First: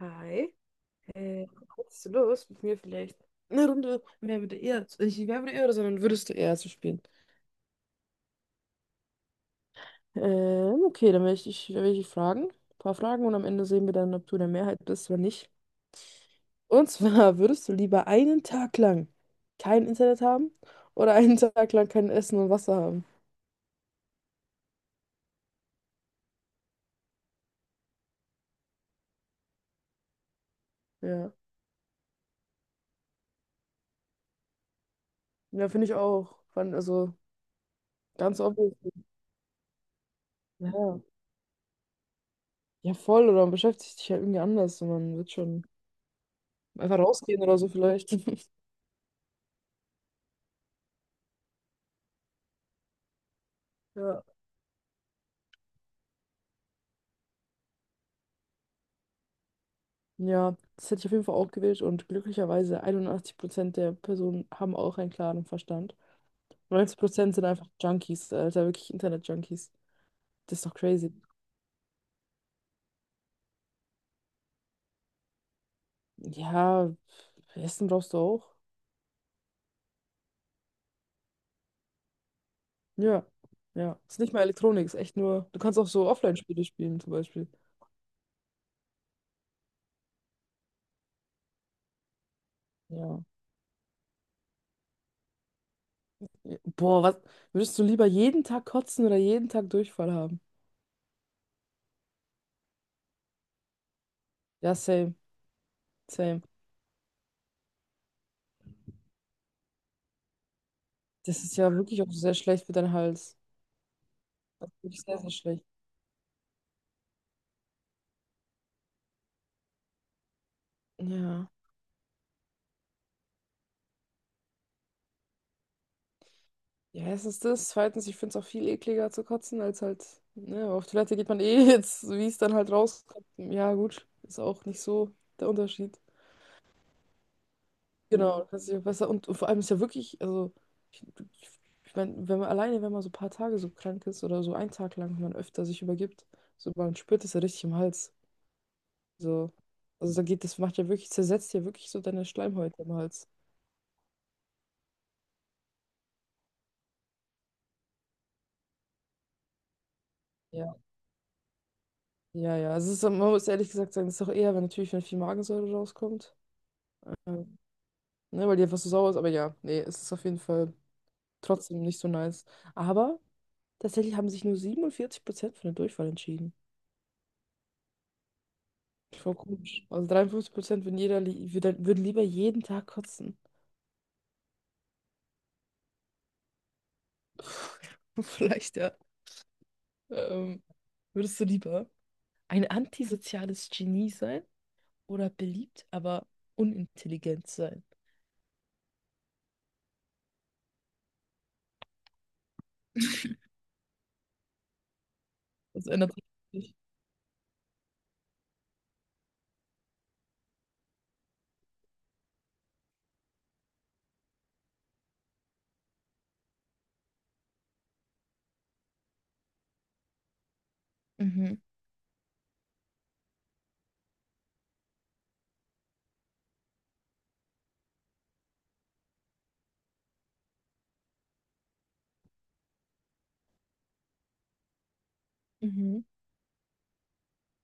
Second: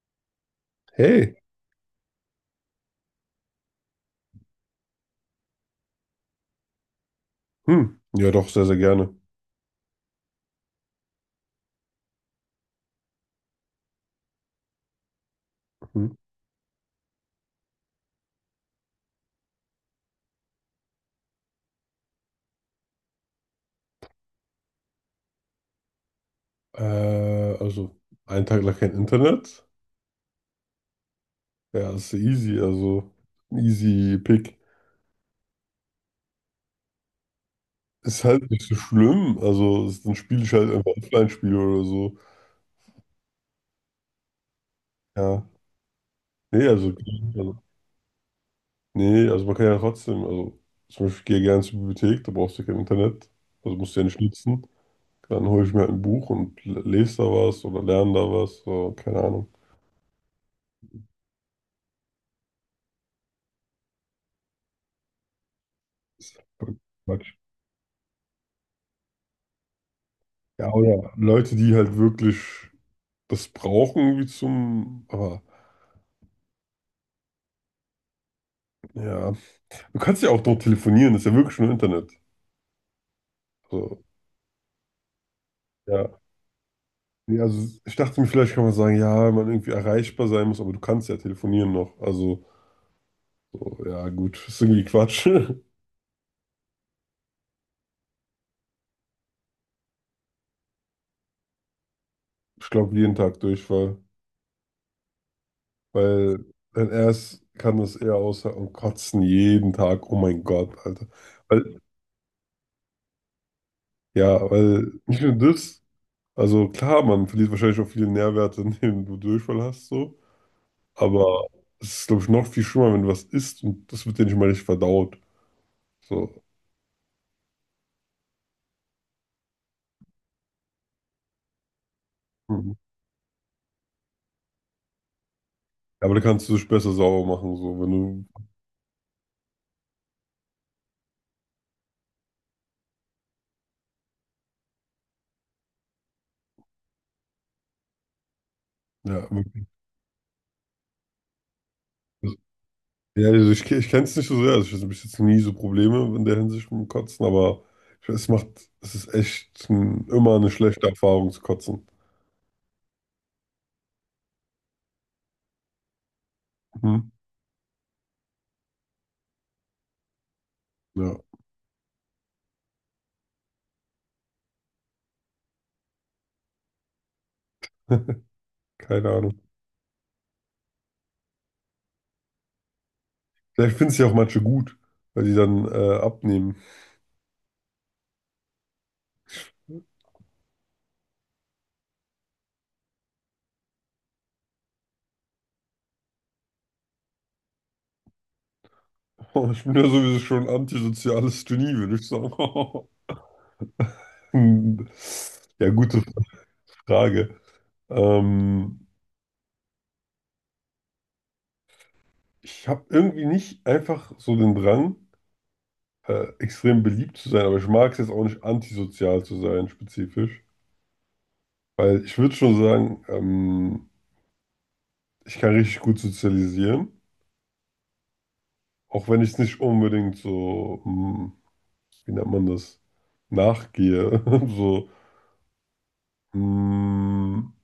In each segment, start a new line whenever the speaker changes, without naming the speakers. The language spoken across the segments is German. Hi.
Hey,
Äh, Hättest du Lust, mit mir vielleicht eine Runde Wer würde eher, nicht Wer würde eher, oder, sondern würdest du eher zu spielen?
hm, ja doch, sehr, sehr gerne.
Okay, dann werde ich dich fragen. Ein paar Fragen und am Ende sehen wir dann, ob du in der Mehrheit bist oder nicht.
Hm.
Und zwar, würdest du lieber einen Tag lang kein Internet haben oder einen Tag lang kein Essen und Wasser haben?
Äh, also, einen Tag lang kein Internet,
Ja.
ja, ist ja easy, also, easy pick.
Ja, finde ich auch. Also,
Ist
ganz
halt nicht so
obvious.
schlimm, also, ist, dann spiele ich halt
Ja.
einfach Offline-Spiele oder so.
Ja, voll, oder man beschäftigt sich halt irgendwie anders und man wird
Ja,
schon
nee,
einfach rausgehen oder
also,
so vielleicht.
nee, also man kann ja trotzdem, also, zum Beispiel, ich gehe ich gerne zur Bibliothek, da brauchst du kein Internet, also musst du ja nicht
Ja.
nutzen. Dann hole ich mir halt ein Buch und lese da was oder lerne da was, so, keine Ahnung.
Ja, das hätte ich auf jeden Fall auch gewählt und glücklicherweise 81% der Personen haben auch einen klaren Verstand.
Ist voll
neunzig
Quatsch.
Prozent sind einfach Junkies, Alter, wirklich Internet-Junkies. Das ist
Ja,
doch crazy.
oder Leute, die halt wirklich das brauchen irgendwie zum. Aber
Ja, Essen brauchst du auch.
ja, du kannst ja auch dort telefonieren, das ist ja wirklich nur Internet.
Ja, ja.
So,
Ist nicht mal Elektronik, ist echt nur. Du kannst auch so
ja.
Offline-Spiele spielen, zum
Nee,
Beispiel.
also ich dachte mir, vielleicht kann man sagen, ja, man irgendwie erreichbar sein muss, aber du kannst ja telefonieren noch. Also,
Ja.
so, ja, gut, ist irgendwie Quatsch.
Ja, Boah, was? Würdest du lieber jeden Tag kotzen oder jeden Tag Durchfall haben?
Ich glaube, jeden Tag Durchfall,
Ja, same, same.
weil wenn er es kann, das eher aushalten und kotzen jeden Tag. Oh mein Gott, Alter.
Das ist ja
Weil,
wirklich auch sehr schlecht für deinen Hals.
ja,
Das ist
weil
wirklich sehr,
nicht
sehr
nur
schlecht.
das, also klar, man verliert wahrscheinlich auch viele Nährwerte, indem du Durchfall hast, so. Aber
Ja.
es ist, glaube ich, noch viel schlimmer, wenn du was isst und das wird dir nicht mal richtig verdaut. So.
Ja, erstens das. Zweitens, ich finde es auch viel ekliger zu kotzen, als halt, ne, aber auf Toilette geht man eh jetzt, so wie es dann halt
Mhm.
rauskommt. Ja, gut, ist auch nicht so der Unterschied.
Aber da kannst du dich besser sauber machen, so, wenn du,
Genau, das kannst dich auch besser. Und vor allem ist ja wirklich, also, ich, ich, ich meine, wenn man alleine, wenn man so ein paar Tage so krank ist oder so einen Tag lang, wenn man öfter sich übergibt, so man spürt es ja richtig im Hals.
ja,
So,
wirklich.
also da geht, das macht ja wirklich, zersetzt ja wirklich so deine Schleimhäute im
Ja,
Hals.
also ich kenne es nicht so sehr, also ich hatte bis jetzt nie so Probleme in der Hinsicht mit dem Kotzen, aber ich, es macht, es ist echt ein, immer eine
Ja,
schlechte Erfahrung zu kotzen.
ja, ja. Also es ist, man muss ehrlich gesagt sagen, es ist auch eher, wenn natürlich, wenn viel Magensäure rauskommt.
Mhm.
ähm, Ne, weil die einfach so sauer ist, aber ja, nee, es ist auf jeden Fall
Ja,
trotzdem nicht so nice. Aber tatsächlich haben sich nur 47% für den Durchfall entschieden.
keine
Voll
Ahnung.
komisch. Also 53% würden, würden lieber jeden Tag kotzen.
Vielleicht finden es ja auch manche gut, weil die dann abnehmen.
Vielleicht, ja. Ähm, Würdest du lieber ein antisoziales Genie sein oder beliebt, aber unintelligent sein?
Ich bin ja sowieso schon ein antisoziales Genie, würde ich sagen. Hm. Ja,
Das
gute
ändert sich. nicht.
Frage. Ähm, Ich habe irgendwie nicht einfach so den Drang, extrem beliebt zu sein, aber ich mag es jetzt auch nicht, antisozial zu sein, spezifisch.
Mhm.
Weil ich würde schon sagen, ich kann richtig gut sozialisieren, auch wenn ich es nicht unbedingt so, hm, wie nennt man das, nachgehe. So,
Mhm.
hm,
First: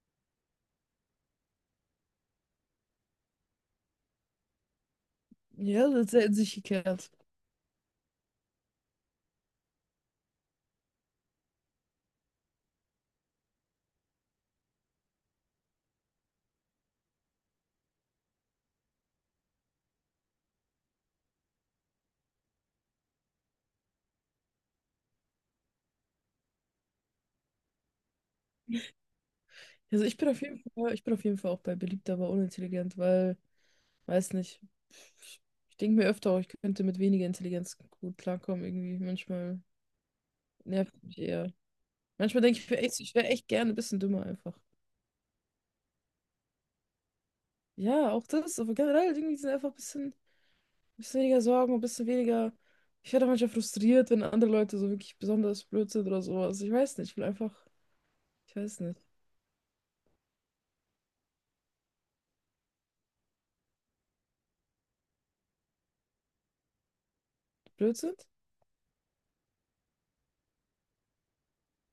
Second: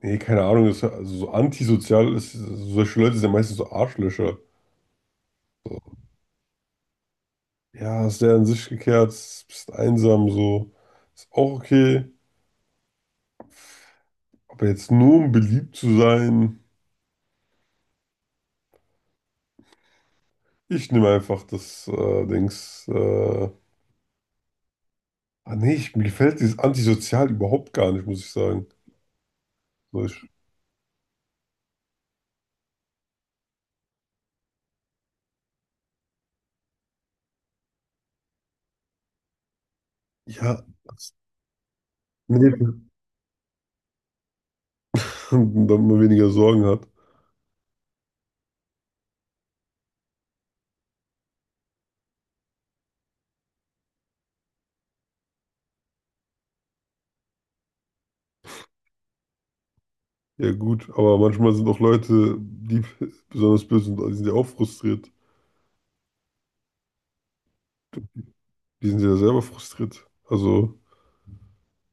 nee, keine Ahnung, ist, also so antisozial ist, solche Leute sind ja meistens so Arschlöcher. So,
Ja, das ist sehr in sich gekehrt.
ja, ist der in sich gekehrt, bist einsam, so, ist auch okay. Aber jetzt nur um beliebt zu sein, ich nehme einfach das Dings. Ah nee, ich, mir gefällt dieses Antisozial überhaupt gar nicht, muss ich sagen. So,
Also ich
ich,
bin auf jeden Fall, ich bin auf jeden Fall auch bei beliebt, aber unintelligent, weil weiß nicht. Ich denke mir öfter auch, ich könnte mit weniger Intelligenz gut klarkommen irgendwie. Manchmal
ja,
nervt
das-
mich eher. Manchmal
nee,
denke ich, mir echt, ich wäre echt gerne ein bisschen dümmer einfach.
damit man weniger Sorgen hat.
Ja, auch das, aber generell irgendwie sind einfach ein bisschen weniger Sorgen, ein bisschen weniger. Ich werde auch manchmal frustriert, wenn andere Leute so wirklich besonders blöd sind oder sowas. Ich weiß nicht, ich will einfach, ich weiß nicht,
Ja gut, aber manchmal sind auch Leute, die besonders böse sind, die sind ja auch frustriert.
blöd sind?
Die sind ja selber frustriert. Also,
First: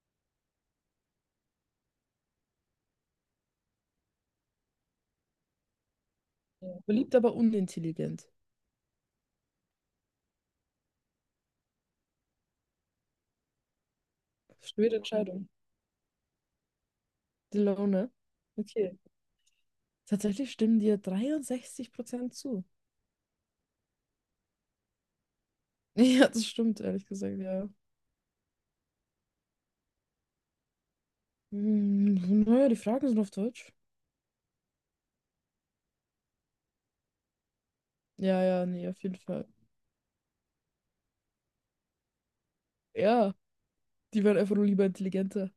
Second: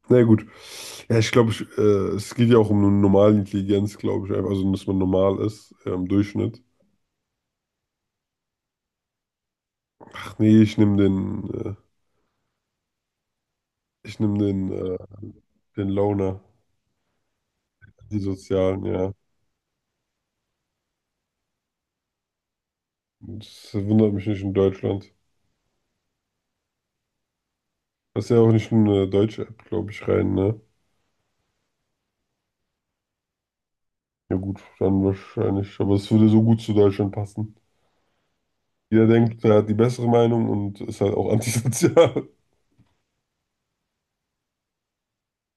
naja gut. Ja, ich glaube, es geht ja auch um eine normale Intelligenz, glaube ich. Einfach, also, dass man normal ist, im Durchschnitt.
Ja. Beliebt, aber unintelligent.
Ach nee, ich nehme den,
Schwere Entscheidung.
den Loner,
Die Laune.
die Sozialen,
Okay.
ja.
Tatsächlich stimmen dir 63% zu.
Das wundert mich nicht in Deutschland.
Ja, das stimmt, ehrlich gesagt, ja.
Das ist ja auch nicht in eine deutsche App, glaube ich, rein, ne?
Hm, naja, die Fragen sind auf Deutsch.
Ja gut, dann wahrscheinlich. Aber es würde so gut zu Deutschland passen.
Ja, ja, nee, auf
Jeder
jeden
denkt,
Fall.
er hat die bessere Meinung und ist halt auch antisozial.
Ja, die waren einfach nur lieber intelligenter.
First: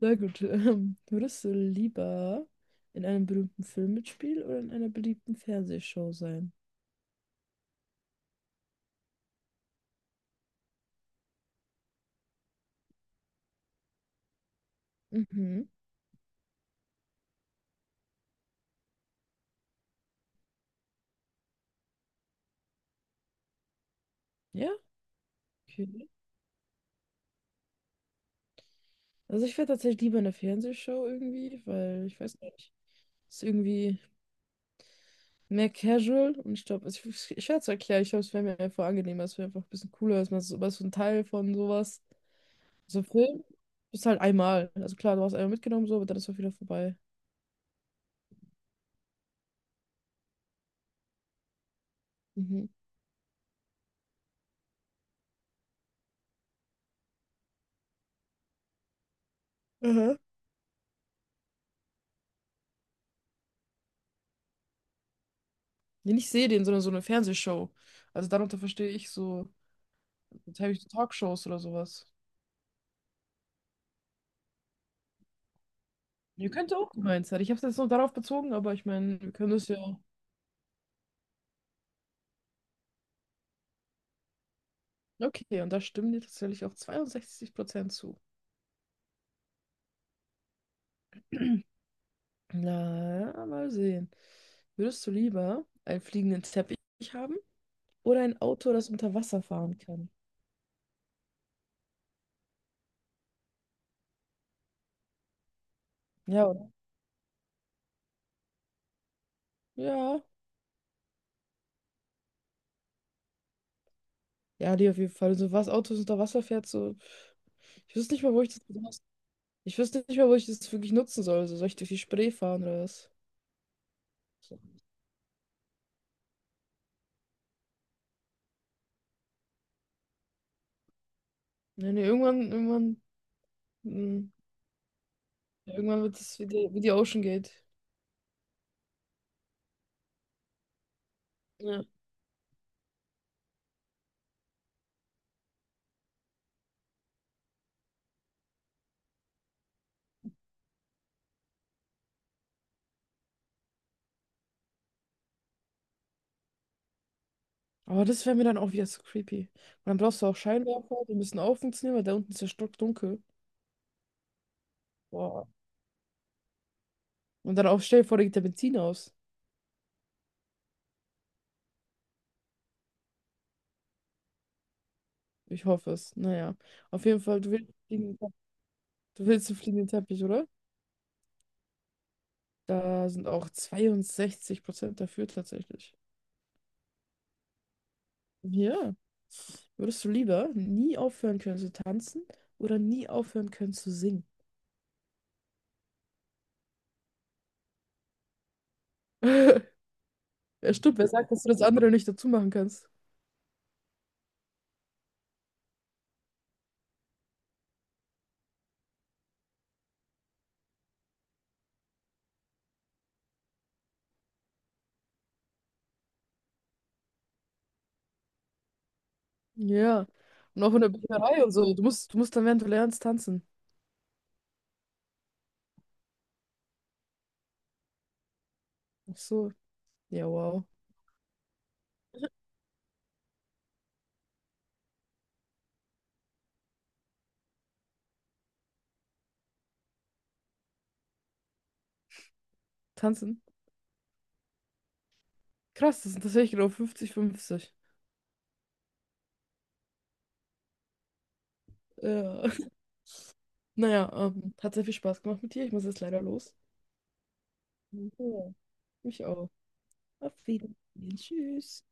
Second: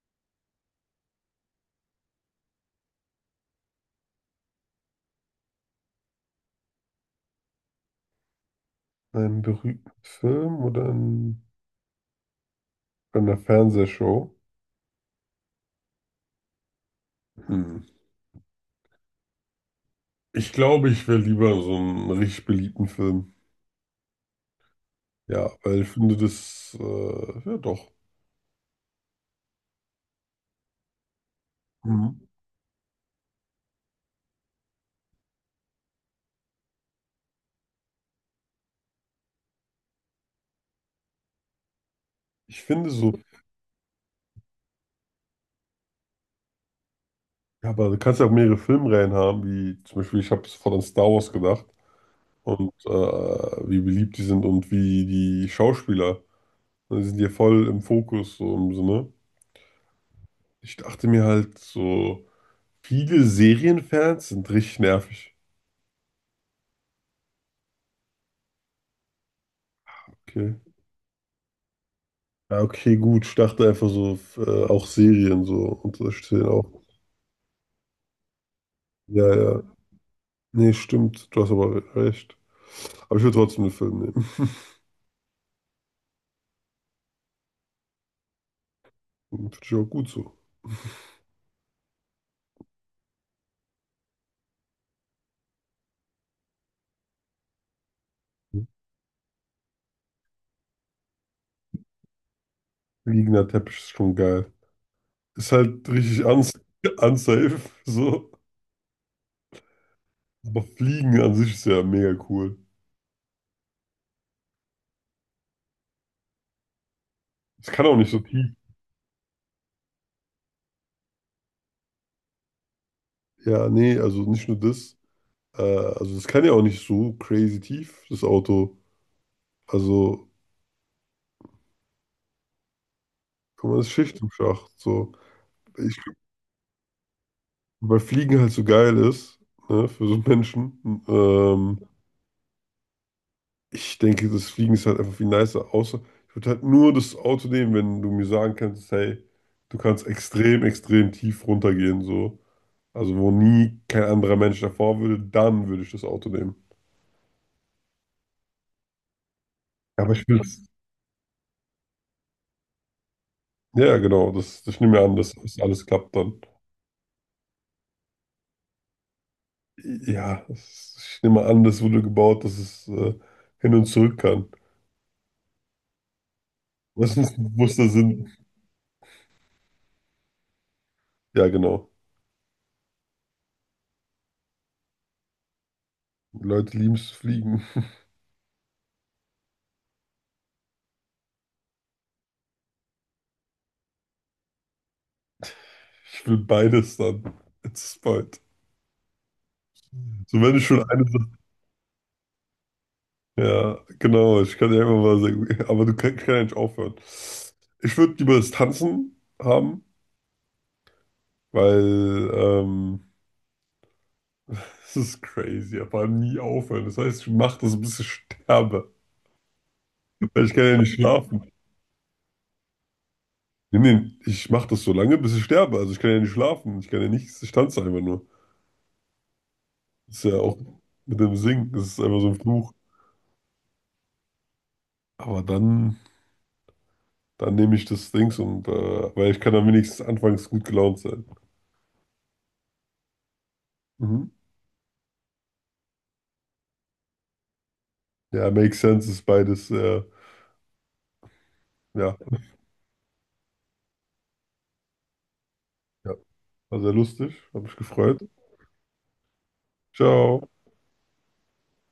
Na gut, würdest du lieber in einem berühmten Film mitspielen oder in einer beliebten Fernsehshow sein?
Ein berühmten Film oder in, bei einer Fernsehshow?
Mhm.
Hm. Ich glaube, ich wäre lieber so einen richtig beliebten Film.
Ja,
Ja, weil ich
okay.
finde das, ja doch.
Also ich wäre tatsächlich lieber in der Fernsehshow irgendwie, weil ich
Mhm.
weiß nicht, ist irgendwie mehr casual und ich glaube, ich werde es erklären, ich glaube, es wäre mir einfach angenehmer, es wäre einfach ein bisschen cooler, dass man so ein Teil von sowas.
Ich finde
So ein
so
Film bist halt einmal. Also klar, du hast einmal mitgenommen, so, aber dann ist auch wieder vorbei.
ja, aber du kannst ja auch mehrere Filmreihen haben, wie zum Beispiel, ich habe sofort an Star Wars gedacht
Mhm.
und wie beliebt die sind und wie die Schauspieler. Die sind ja voll im Fokus, so im Sinne.
Mhm.
Ich dachte mir halt so, viele Serienfans sind richtig nervig.
Nee, nicht Serien, sondern so eine Fernsehshow. Also darunter verstehe ich so,
Okay.
jetzt habe ich so Talkshows oder sowas.
Ja, okay, gut. Ich dachte einfach so, auch Serien so und das stehen
Ihr
auch.
könnt auch gemeint sein. Ich habe es jetzt nur darauf bezogen, aber ich meine, wir
Ja,
können
ja.
es ja.
Nee, stimmt. Du hast aber recht. Aber ich würde trotzdem den Film nehmen.
Okay, und da stimmen dir tatsächlich auch 62% zu.
Finde ich auch gut so.
Na, mal sehen. Würdest du lieber einen fliegenden Teppich haben oder ein Auto, das unter Wasser fahren kann?
Liegender Teppich ist schon geil. Ist halt richtig
Ja,
uns
oder?
unsafe, so.
Ja.
Aber Fliegen an sich ist ja mega cool.
Ja, die auf jeden Fall. So was Autos unter Wasser fährt, so.
Es kann auch
Ich
nicht
wüsste
so
nicht mal, wo
tief.
ich das besonders. Ich wüsste nicht mal, wo ich das wirklich nutzen soll. So, soll ich durch die Spree fahren oder was?
Ja, nee, also nicht nur
So.
das. Also es kann ja auch nicht so crazy tief, das Auto. Also
Nee, nee, irgendwann, irgendwann,
kann man das Schicht
mh,
im Schacht. So. Ich,
irgendwann wird es wie die, Ocean Gate.
weil Fliegen halt so geil ist, ne, für so einen Menschen. Ähm,
Ja.
Ich denke, das Fliegen ist halt einfach viel nicer. Außer ich würde halt nur das Auto nehmen, wenn du mir sagen kannst, hey, du kannst extrem, extrem tief runtergehen, so. Also wo nie kein anderer Mensch davor würde, dann würde ich das Auto nehmen.
Aber das wäre mir dann auch wieder zu creepy. Und dann
Aber
brauchst
ich
du auch
will es.
Scheinwerfer, die müssen auch funktionieren, weil da unten ist ja stockdunkel.
Ja, genau, das, ich nehme an, dass
Boah.
das alles klappt dann.
Und dann auch stell dir vor, da geht der Benzin aus.
Ja, das, ich nehme an, das wurde gebaut, dass es hin und zurück kann.
Ich hoffe es. Naja. Auf
Was
jeden
ist
Fall,
ein bewusster Sinn?
du willst einen fliegenden Teppich, oder?
Ja, genau.
Da sind auch 62% dafür tatsächlich.
Die Leute lieben es zu fliegen.
Ja, würdest du lieber nie aufhören können zu tanzen oder nie aufhören können zu singen?
Ich will beides dann. It's bald. So, wenn ich
Ja,
schon
stimmt,
eine
wer
Sache.
sagt, dass du das andere nicht dazu machen kannst?
Ja, genau, ich kann ja immer mal sagen, aber du kannst kann ja nicht aufhören. Ich würde lieber das Tanzen haben, weil das ist crazy, aber nie aufhören. Das heißt, ich mache das, bis ich sterbe.
Ja,
Weil ich
und
kann
auch
ja
in der
nicht
Bücherei
schlafen.
und so. Du musst dann, während du lernst, tanzen.
Nee, nee, ich mache das so lange, bis ich sterbe. Also ich kann ja nicht schlafen. Ich kann ja nichts. Ich tanze einfach nur.
Ach so,
Das ist
ja,
ja auch
wow.
mit dem Singen. Das ist einfach so ein Fluch. Aber dann, dann nehme ich das Dings und, weil ich kann dann wenigstens anfangs gut gelaunt sein.
Tanzen?
Mhm.
Krass, das sind tatsächlich genau 50, 50.
Ja, makes sense ist beides. Ja,
Ja. Naja, hat sehr viel Spaß gemacht mit dir. Ich muss jetzt
ja,
leider los.
war sehr lustig. Hab mich gefreut.
Ja, mich auch. Auf
Ciao.
Wiedersehen. Tschüss.